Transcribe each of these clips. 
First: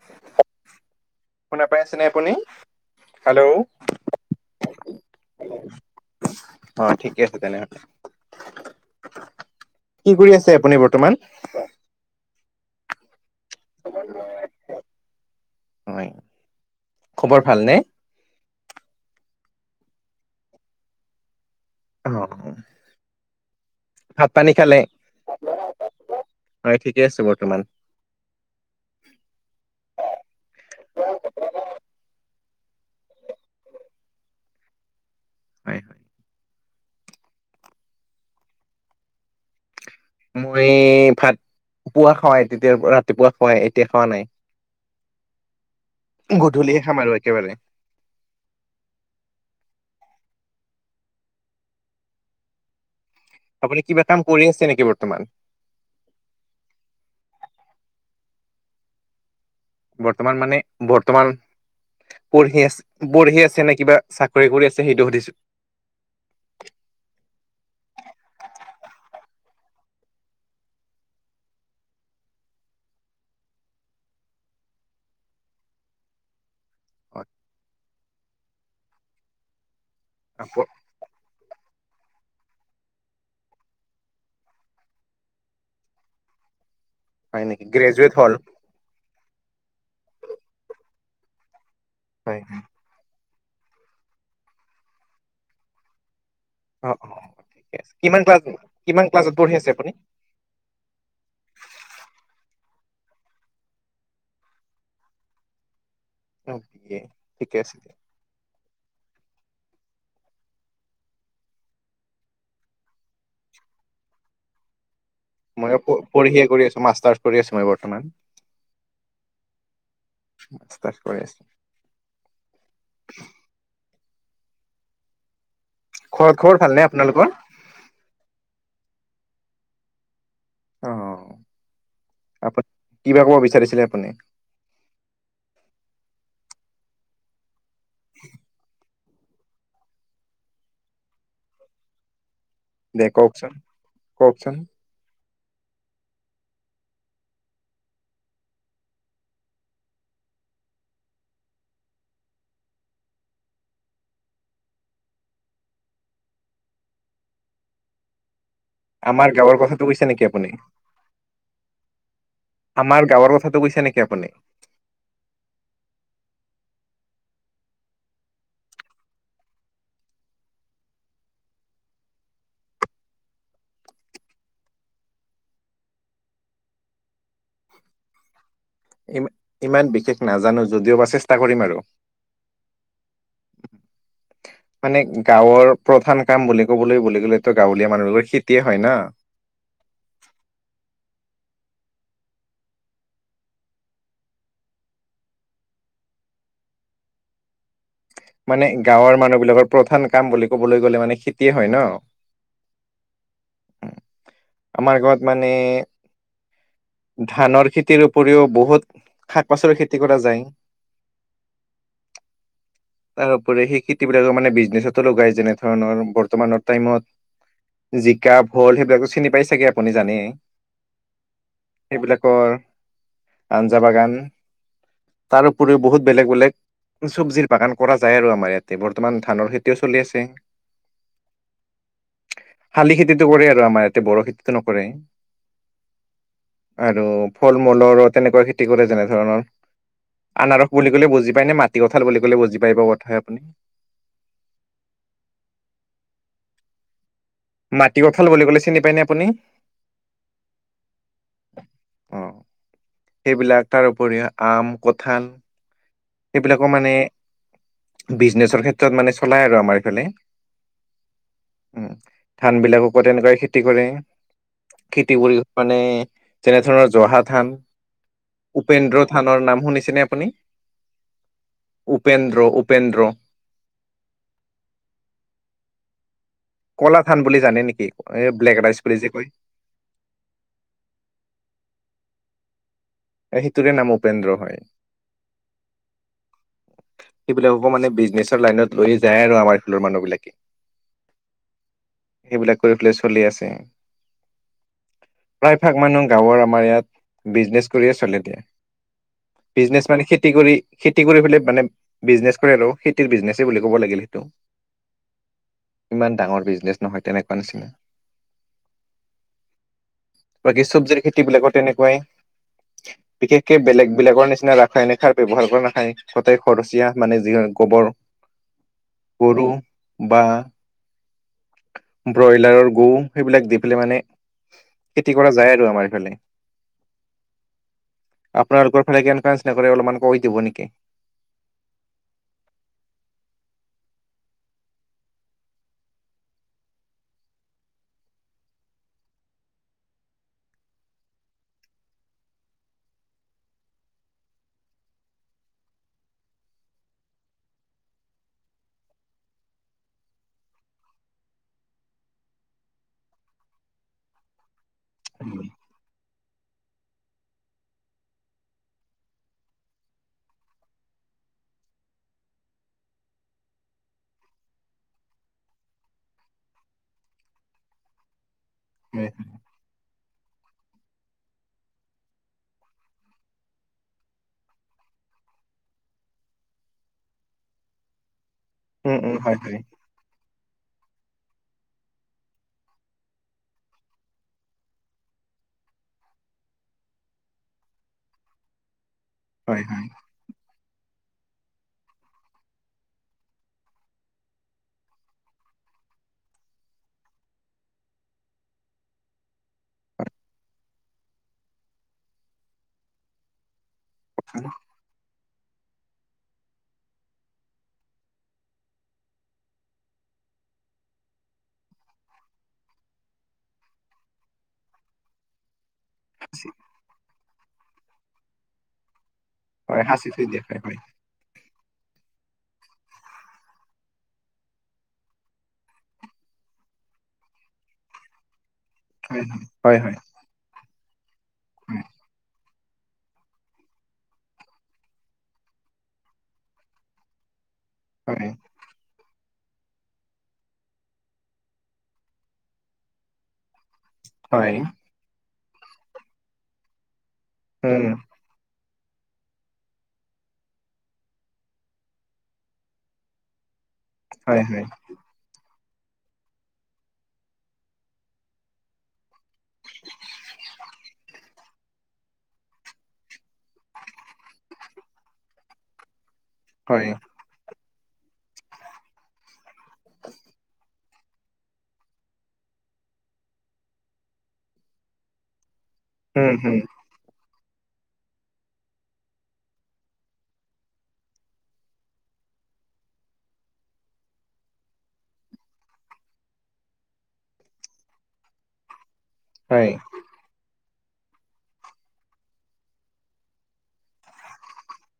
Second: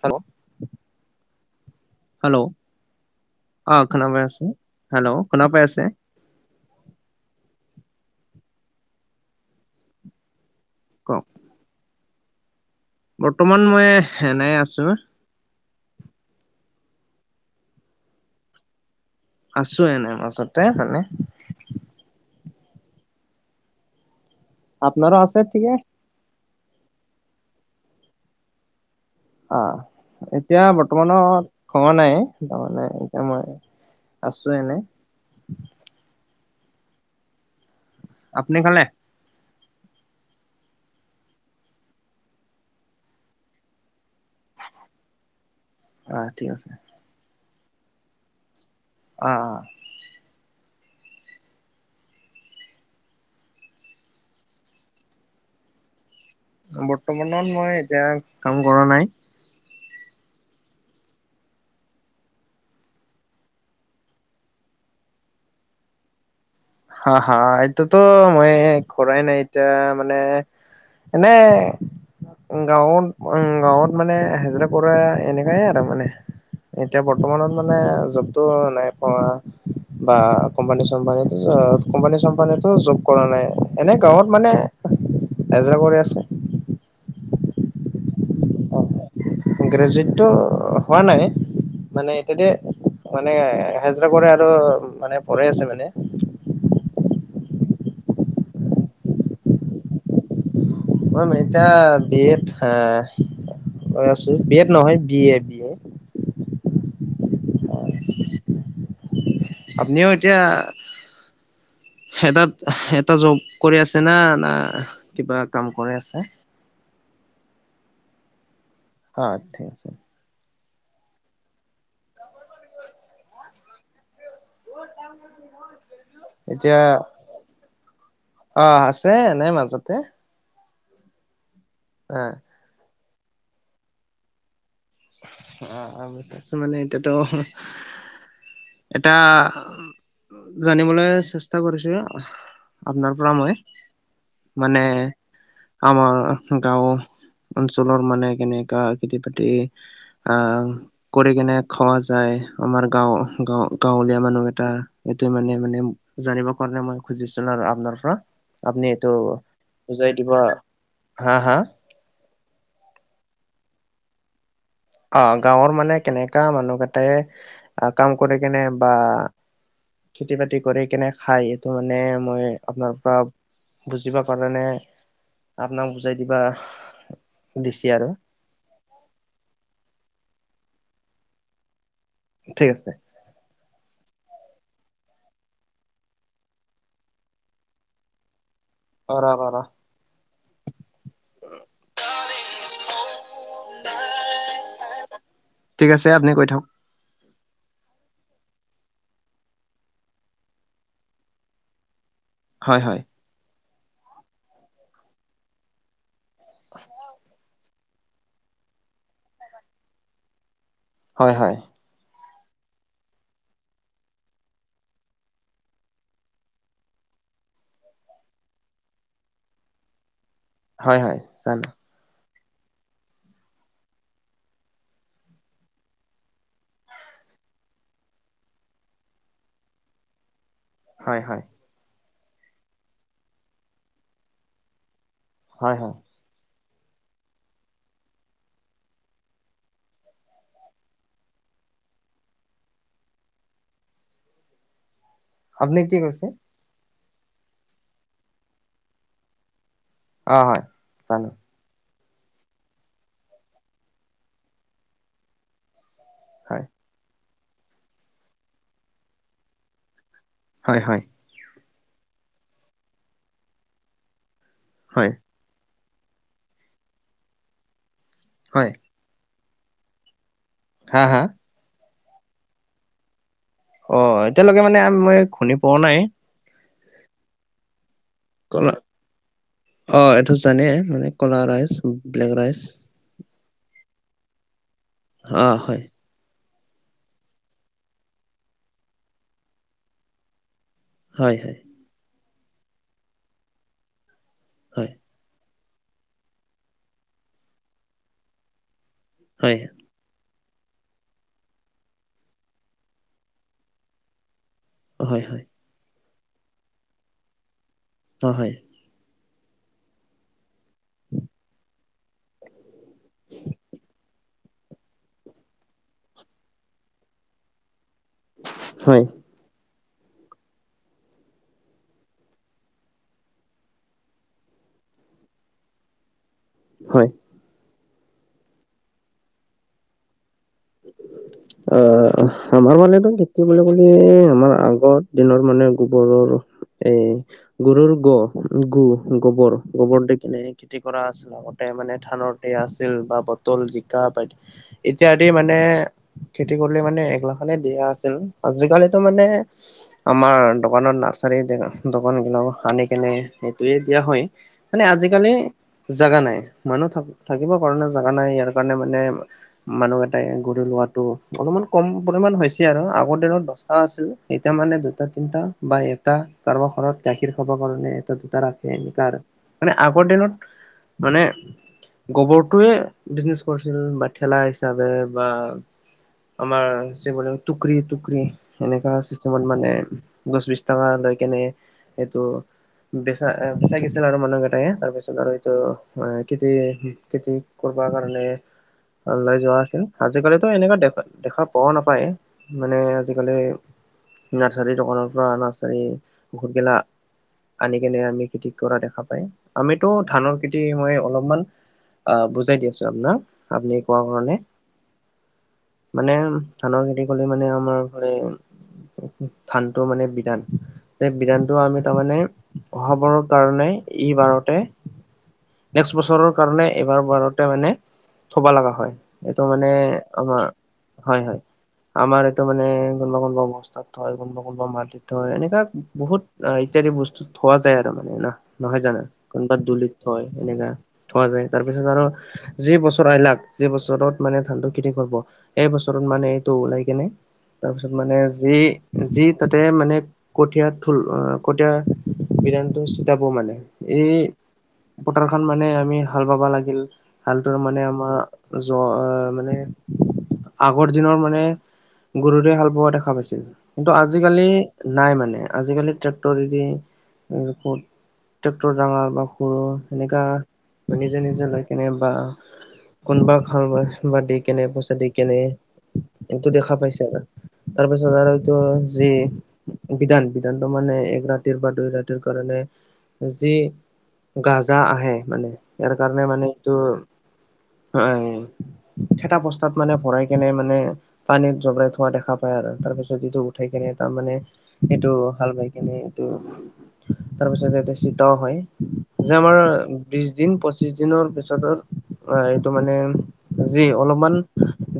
Hello শুনা পাই আছেনে আপুনি? হেল্ল', হেল্ল' অ খনা পাই আছে? হেল্ল শুনা পাই আছে? অ ঠিকে আছে তেনেহলে, কি কৰি আছে আপুনি বৰ বৰ্তমান? কওক বৰ্তমান মই এনেই আছো। হয়, খবৰ ভালনে? আছো এনেই মাজতে ভালে। অ, অ। ভাত পানী খালে? আপোনাৰো আছে ঠিকে [unintelligible] হয় ঠিকে আছে বৰ্তমান। অ, এতিয়া বৰ্তমানৰ খোৱা নাই। তাৰমানে এতিয়া মই আছো এনে। হয়। আপুনি খালে? মই ভাত পুৱা খুৱায়, তেতিয়াৰ পৰা ৰাতিপুৱা খুৱাই এতিয়া খোৱা নাই। অ ঠিক আছে গধূলিয়ে খাম আৰু একেবাৰে। অ, অ। আপুনি কিবা কাম কৰি আছে নেকি বৰ্তমান? বৰ্তমানত মই এতিয়া কাম কৰা নাই। বৰ্তমান মানে বৰ্তমান পঢ়ি আছে পঢ়ি আছে নে কিবা চাকৰি কৰি আছে সেইটো সুধিছো? হা, হা। এটোতো মই কৰাই নাই এতিয়া মানে এনে গাঁৱত উম গাঁৱত মানে এ হেজৰা কৰা এনেকাই আৰু মানে। এতিয়া বৰ্তমানত মানে জবটো নাই পোৱা বা কম্পানী- চম্পানীত আ কোম্পানী-চম্পানীটো জব কৰা নাই। এনে গাঁৱত মানে এজৰা কৰি আছে। হয় নেকি গ্ৰেজুৱেট হল। অ, অ। গ্ৰেজুৱেটটো হোৱা নাই। মানে হয়, এতিয়াতে মানে হাজৰা কৰে আৰু মানে পঢ়ে আছে মানে। অ ঠিকে আছে, কিমান ক্লাছ কিমান ক্লাছত পঢ়ি আছে আপুনি? মই এতিয়া বি এড আ কৈ আছোঁ, বি এড নহয় B A B A. Okay ঠিকে আছে। আপুনিও এতিয়া হেটাত এটা জব কৰি আছে না না কিবা কাম মই কৰি আছে পঢ়িয়ে কৰি আছো, মাষ্টাৰ্ছ কৰি আছো মই বৰ্তমান। অ ঠিক আছে। মাষ্টাৰ্ছ কৰি আছ- ঘৰত খবৰ এতিয়া ভালনে আপোনালোকৰ অ আছে এনেই মাজতে। অ এ কিবা ক'ব বিচাৰিছিলে আপুনি? অ অ বিচাৰিছোঁ মানে এত ত [inaudible] এটা জানিবলৈ চেষ্টা কৰিছোঁ দে আপোনাৰ পৰা কওকচোন মই কওকচোন মানে আমাৰ গাঁও অঞ্চলৰ মানে কেনেকা খেতি বাতি আ কৰি কেনে খৱা যায় আমাৰ গাঁও গাওঁ গাঁৱলীয়া মানুহ কেইটা এইটো মানে মানে জানিবৰ কাৰণে মই খুজিছো আৰু আপনাৰ পৰা। আপুনি এইটো আমাৰ গাঁৱৰ কথাটো কৈছে উজাই নেকি দিব, আপুনি হা হা। আমাৰ গাঁৱৰ কথাটো কৈছো নেকি আপুনি? অ গাঁৱৰ মানে কেনেকা মানুহ কেইটাই আহ কাম কৰি কেনে বা খেতি বাতি কৰি কেনে খায় এইটো মানে মই আপোনাৰ পৰা বুজিব কাৰণে আপোনাক বুজাই দিবা দিছে আৰু ই ইমান বিশেষ নাজানো যদিও বা চেষ্টা কৰিম আৰু। ঠিক আছে। মানে গাঁৱৰ প্ৰধান কাম বুলি ক'বলৈ বুলি ক'লেতো গাঁৱলীয়া মানুহবিলাকৰ খেতিয়ে হয় ন। অ ৰ ৰ [inaudible] ঠিক আছে আপুনি কৈ থাক। মানে গাঁৱৰ মানুহ বিলাকৰ প্ৰধান কাম বুলি ক'বলৈ গ'লে মানে খেতিয়ে হয় ন। হয় হয়। আমাৰ গাঁৱত মানে ধানৰ খেত- খেতিৰ উপৰিও বহুত শাক পাচলিৰ খেতি কৰা যায়। হয় হয়। তাৰো উপৰি সেই খেতিবিলাকৰ মানে বিজনেচতো লগায় যেনে ধৰণৰ বৰ্তমানৰ টাইমত জিকা ভোল সেইবিলাকো চিনি পাই চাগে আপুনি জানেই। হয় হয় জানো। সেইবিলাকৰ আঞ্জা বাগান তাৰ উপৰিও বহুত বেলেগ বেলেগ চব্জিৰ বাগান কৰা যায় আৰু আমাৰ ইয়াতে, বৰ্তমান ধানৰ খেতিও চলি আছে। হয় হয়। শালি খেতিটো কৰে আৰু আমাৰ ইয়াতে, বড়ো খেতিটো নকৰে। হয় হয়। আৰু ফল মূলৰো তেনেকুৱা খেতি কৰে যেনে ধৰণৰ। আনাৰস বুলি ক'লে বুজি পায় নে মাটি কঁঠাল বুলি ক'লে বুজি পাই বা কথাই আপুনি? আপুনি কি কৈছে? মাটিকঁঠাল বুলি ক'লে চিনি পায়নে আপুনি? অ', হয়', জানোঁ', অ', সেইবিলাক তাৰ উপৰিও আম, কঁঠাল', হয়। সেইবিলাকো মানে বিজনেচৰ ক্ষেত্ৰত মানে চলাই আৰু আমাৰ ইফালে', হয়', হয়', উম', ধান বিলাককো আকৌ তেনেকুৱাই খেতি কৰে, হয় খেতি কৰি', মানে যেনে ধৰা, জহা ধান, হয় উপেন্দ্ৰ ধানৰ নাম শুনিছেনে আপুনি? হা', হা',? উপেন্দ্ৰ- উপেন্দ্ৰ', অ', এতিয়ালৈকে মানে মই শুনি পোৱা নাই', ক'লা ধান বুলি জানে নেকি, এ ব্লেক কলা ৰাইচ বুলি যে কয়', অ', এইটো জানে মানে ক'লা ৰাইচ ব্লেক ৰাইচ', সিটোৰে নাম উপেন্দ্ৰ হয়', অ', হয়', সেইবিলাকো মানে বিজনেচৰ লাইনত লৈয়ে যায় আৰু আমাৰ ফালৰ মানুহ বিলাকে', হয়', - হয়', সেইবিলাক কৰি পেলাই চলি আছে', হয়', প্ৰায়ভাগ মানুহ গাঁৱৰ আমাৰ ইয়াত বিজনেচ কৰিয়ে চলে এতিয়া', হয় হয় হয় বিজনেচ', মানে, খেতি কৰি খেতি কৰি পেলাই মানে', বিজনেচ কৰে আৰু খেতিৰ বিজনেচে বুলি ক'ব লাগিল সেইটো', হয়', হয়', ইমান ডাঙৰ বিজনেচ নহয় তেনেকুৱা নিচিনা', হুম', হুম', বাকী চব্জিৰ খেতি বিলাকো তেনেকুৱাই', বিশেষকে বেলেগ বেলেগৰ নিচিনা ৰাসায়নিক সাৰ ব্যৱহাৰ কৰা ৰাসায়নিক', তাতেই খৰচীয়া মানে যি গোবৰ', হয়', কৰোঁ', বা', ব্ৰইলাৰৰ গু সেইবিলাক দি পেলাই মানে', খেতি কৰা যায় আৰু আমাৰ এইফালে', হয়', আপোনালোকৰ ফালে কেনকা স্প্ৰে কৰে অলপমান কৈ দিব নেকি? অ', আমাৰ মানেটো খেতি বুলি ক'লে আমাৰ আগৰ দিনৰ মানে গোবৰৰ', এ', গৰুৰ গ', - গু', - গোবৰ, গোবৰ দি কেনে', খেতি কৰা আছিল, আগতে মানে ধানতে আছিল বা পটল, জিকা পাই এতিয়া', এতিয়া মানে খেতি কৰিলে মানে এক লাখলৈ দিয়া আছিল', আজিকালিতো মানে', আমাৰ দোকানত নাৰ্চাৰী দোকানবিলাক আনি কেনে সেইটোৱে দিয়া হয়', মানে আজিকালি জাগা নাই, মানুহ থা', -থাকিবৰ কাৰণে জোগা নাই ইয়াৰ কাৰণে মানে', মানুহত', এই, গৰু লোৱাটো, অলপমান কম পৰিমাণ হৈছে আৰু আগৰ দিনত দহটা আছিল, এতিয়া মানে দুটা তিনিটা', বা এটা কাৰোবাৰ ঘৰত গাখীৰ খাবৰ কাৰণে এটা দুটা ৰাখে এনকা আৰু', মানে আগৰ দিনত মানে', গোবৰটোয়ে বিজনেচ কৰিছিলোঁ বা ঠেলা হিচাপে', বা আমাৰ যে বুলি টুকৰি টুকৰি', এনেকা উম উম হয় চিষ্টেমত হয় মানে দহ বিশ টকা লৈ কেনে এইটো', বেচা অ', বেচাগিছিল আৰু মানুহ কেটায়ে, তাৰ পিছত আৰু এইটো খেতি, - খেতি', কৰিবাৰ কাৰণে', [inaudible] লৈ যোৱা হয় আছিল, হয় আজিকালিতো এনেকে দেখ, - দেখা পোৱাও নাপায় মানে আজিকালি', নাৰ্চাৰীৰ দোকানৰ পৰা অ, নাৰ্চাৰী ঔষধ গেলা আনি কেনে আমি খেতি কৰা দেখা পায়। আমিতো ধানৰ খেতি মই অলপমান অ, বুজাই দি আছো আপোনাক, আপুনি কোৱা কাৰণে। মানে ধানৰ খেতি কৰিলে মানে আমাৰ ফালে ধানটো মানে বিধান যে বিধানটো আমি তাৰমানে হ'বৰ কাৰনে এই বাৰতে নেক্স বছৰৰ কাৰণে, এবাৰ বাৰতে মানে থব লগা হয়। ত মানে হয় সাঁচি থৈ দিয়া আমাৰ হয় হয় হয়-হয়। আমাৰ এইটো মানে কোনোবা-কোনোবা বস্তাত থই, কোনোবা-কোনোবা মাটিত। থয়। এনেকা বহুত ইত্যাদি বস্তু থোৱা যায় আৰু মানে ন। নহয় জানো? কোনোবা হয় দুলিত হয় থই, এনেকা থোৱা যায় তাৰপিছত আৰু যি বছৰ আইলাক, যি বছৰত মানে ধানটো খেতি কৰিব, সেই বছৰত মানে এইটো ওলাই কেনে তাৰপিছত মানে হয় যি যি তাতে মানে কঠীয়া থল, কঠীয়াৰ বিধানটো চিতাব মানে এই হয় হয় পথাৰখন মানে আমি হাল বাবা লাগিল, হালটোৰ মানে উম আমাৰ জ্বৰ। আহ মানে, আগৰ দিনৰ মানে গৰুটোৱে হাল বোৱা দেখা পাইছিল। কিন্তু হয় আজিকালি হয় নাই মানে, আজিকালি ট্ৰেক্টৰে দি ট্ৰেক্টৰ ডাঙৰ বা সৰু সেনেকা নিজে-নিজে লৈ কেনে বা কোনবা হাল বোৱাই বা দি কেনে, পইচা দি কেনে, এইটো দেখা হয় পাইছে না তাৰপিছত আৰু এইটো যি বিধান, বিধানটো মানে এক ৰাতিৰ বা দুই ৰাতিৰ কাৰণে যি গাজা আহে, মানে ইয়াৰ কাৰণে উম মানে হুম এইটো এ এইকেইটা বস্তাত মানে, ভৰাই কেনে মানে পানীত জবৰাই থোৱা দেখা পায় আৰু তাৰ পিছত যিটো উঠাই কেনে তাৰ মানে এইটো হাল বাই কিনে, এইটো তাৰপিছত এটা চিতাও হয়। যে আমাৰ হয় বিশ দিন, পঁচিশ দিনৰ পিছতো এইটো মানে যি অলপমান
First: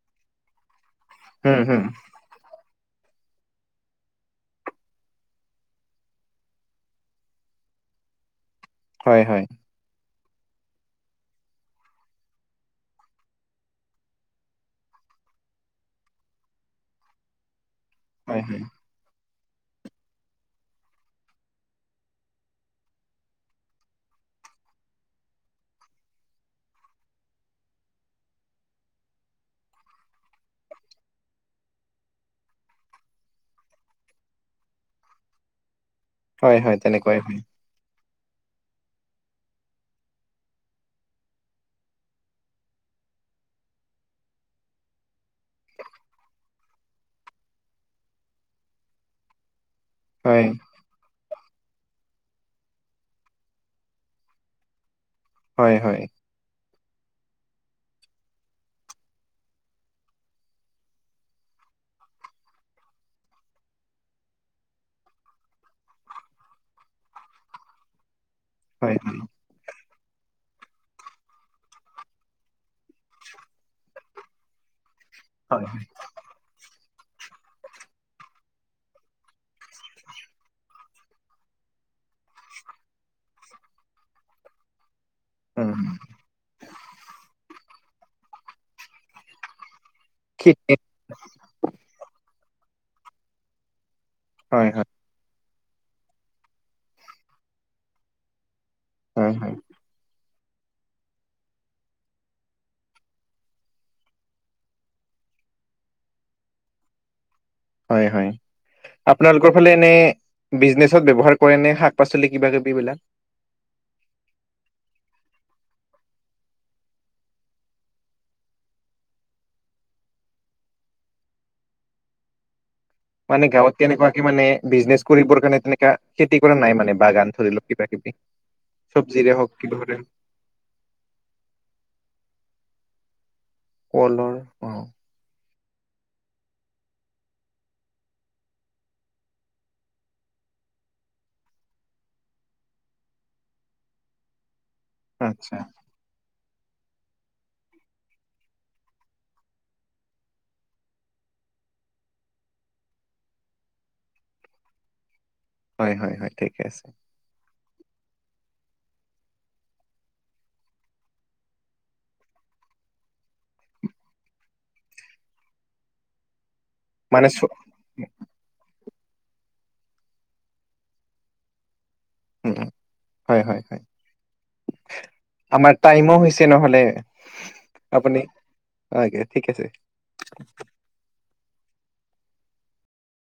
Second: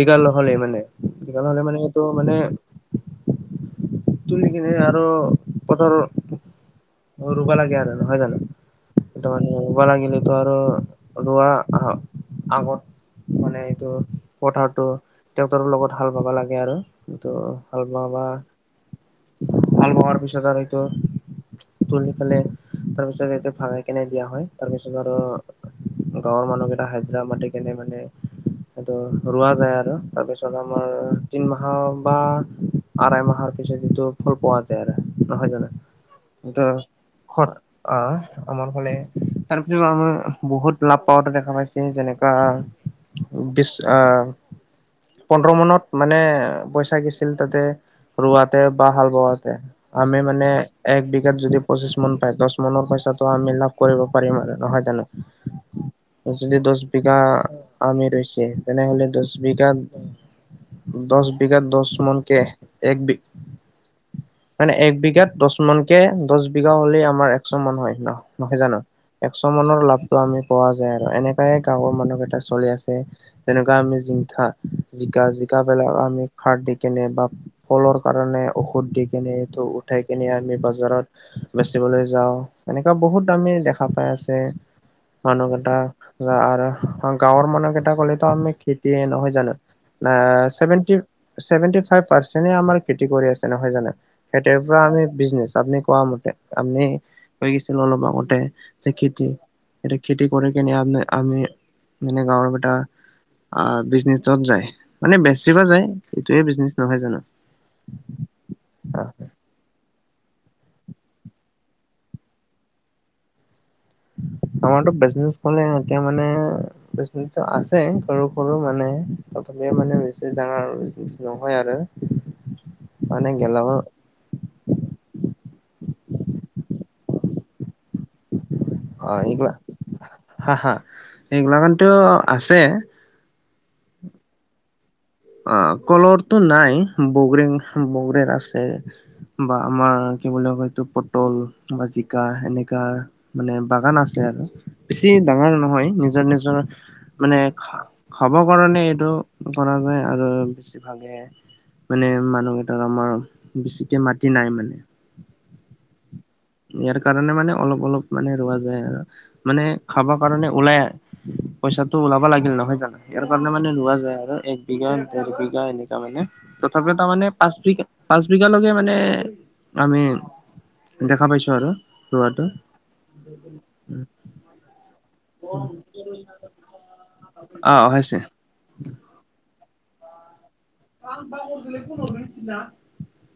দীঘল হ'লে মানে, দীঘল উম হ'লে মানে হুম এইটো মানে [inaudible] তুলি কিনে আৰু পথাৰৰ অ, ৰুবা লাগে আৰু। নহয় জানো? হয় তাৰ হয় মানে ৰুবা লাগিলেতো আৰু ৰোৱা আগত মানে এইটো পথাৰতো, ট্ৰেক্টৰৰ লগত হাল বাবা লাগে আৰু এইটো হাল বোৱা বা, হয় হয় হাল বোৱাৰ পিছত আৰু এইটো তুলি ফালে তাৰপিছত এইটো ভাগাই কেনে দিয়া হয়। তাৰপিছত আৰু গাঁৱৰ মানুহকেইটা হাজিৰা মাতি কেনে মানে সেইটো ৰোৱা যায় আৰু তাৰপিছত আমাৰ তিন মাহৰ বা আঢ়াই মাহৰ পিছত, এইটো ফল পোৱা যায় আৰু। নহয় জানো? [inaudible] এইটো তেনেকুৱাই হয়। খৰত আহ [unintelligible] আমাৰ ফালে, তাৰপিছত আমাৰ বহুত লাভ পাৱওতে দেখা পাইছে যেনেকুৱা [unintelligible] বিশ আহ, পোন্ধৰ মানত মানে পইচা গিছিল তাতে। ৰোৱাতে বা হাল বোৱাতে। আমি হয়, মানে এক বিঘাত যদি পঁচিশ মান পায়, দশ মানৰ পইচাটো আমি লাভ কৰিব পাৰিম আৰু নহয় জানো। হয়-হয়। যদি দশ বিঘা আমি ৰৈছে, তেনেহলে দশ বিঘাত দশ বিঘাত দশ মান কে, এক বিঘ মানে এক বিঘাত দশ মানকে, দশ বিঘা হ'লে আমাৰ এশ মান হয় ন? নহয় জানো, হয়, হয়। এশ মোনৰ লাভটো আমি পোৱা যায় আৰু এনেকাই গাঁৱৰ মানুহ কেইটা- চলি আছে যেনেকুৱা আমি জিংকা জিকা জিকা হয়। বিলাক আমি- সাৰ দি কেনে বা ফলৰ কাৰণে ঔষধ দি কেনে, এইটো উঠাই কেনে আমি বজাৰত বেচিবলৈ যাওঁ, এনেকুৱা বহুত দামি দেখা পাই আছে। মানুহকেইটা উম, আৰু গাঁৱৰ মানুহকেইটা ক'লেতো আমি খেতিয়ে নহয় জানো। আ কি চেভেন্তি চেভেন্তি ফাইভ পাৰচেনে আমাৰ খেতি কৰি আছে, নহয় জানো? খেতিৰ হয়, পৰা হয়, আমি বিজনেচ আপুনি কোৱা মতে আপনি কৈ গৈছিল অলপ আগতে। যে খেতি হয়, হয়, এয়া খেতি কৰি কেনে আম আমি মানে গাঁৱৰ কেইটা আহ বিজনেছত যায়, মানে বেছিব যায় এইটোয়ে বিজনেছ নহয় জানো। হয় হয় আপোনাৰ- লোকৰ ফালে এনে বিজনেছত ব্যৱহাৰ কৰে নে শাক পাচলি কিবা কিবি বিলাক- আমাৰতো বিজনেছ মানে এতিয়া মানে- আছে সৰু সৰু মানে প্ৰথমে মানে বেছি ডাঙৰ নহয় আৰু। মানে গাঁৱত কেনেকুৱা- মানে বিজনেছ কৰিবৰ কাৰণে তেনেকা খেতি কৰা নাই মানে বাগান ধৰি লওক কিবা কিবি। অ চব্জিৰে হওক এইগিলা কিবাৰে হা হা এইগিলামানতেও আছে। কলৰ অ অ কলৰটো নাই বগৰিৰ বগৰিৰ আছে। বা আমাৰ কি বুলি কয় এইটো পটল বা জিকা এনেকা- মানে বাগান আছে আৰু বেছি ডাঙৰ আচ্ছা, নহয় নিজৰ নিজৰ- জৰ মানে খাব কাৰণে এইটো কৰা যায়। আৰু বেছিভাগে মানে মানুহ কেইটাৰ আমাৰ বেছিকে মাটি নাই মানে। হয় হয় হয় ঠিকে আছে। ইয়াৰ কাৰণে মানে অলপ অলপ মানে ৰোৱা যায় আৰু মানে খাব কাৰণে ওলাই। পইচাটো ওলাব লাগিল নহয় জানো ইয়াৰ কাৰণে মানে লোৱা যায় আৰু এক বিঘা দেৰ বিঘা এনে। তাৰ মানে তথাপি তাৰমানে মানে চ পাঁচ বিঘা পাঁচ বিঘালৈকে মানে আমি- দেখা পাইছোঁ আৰু ৰোৱাটো। উম, হয় হয় হয়। আমাৰ টাইমো হৈছে নহলে অ হৈছে আপুনি- হয় একে ঠিক আছে। [unintelligible]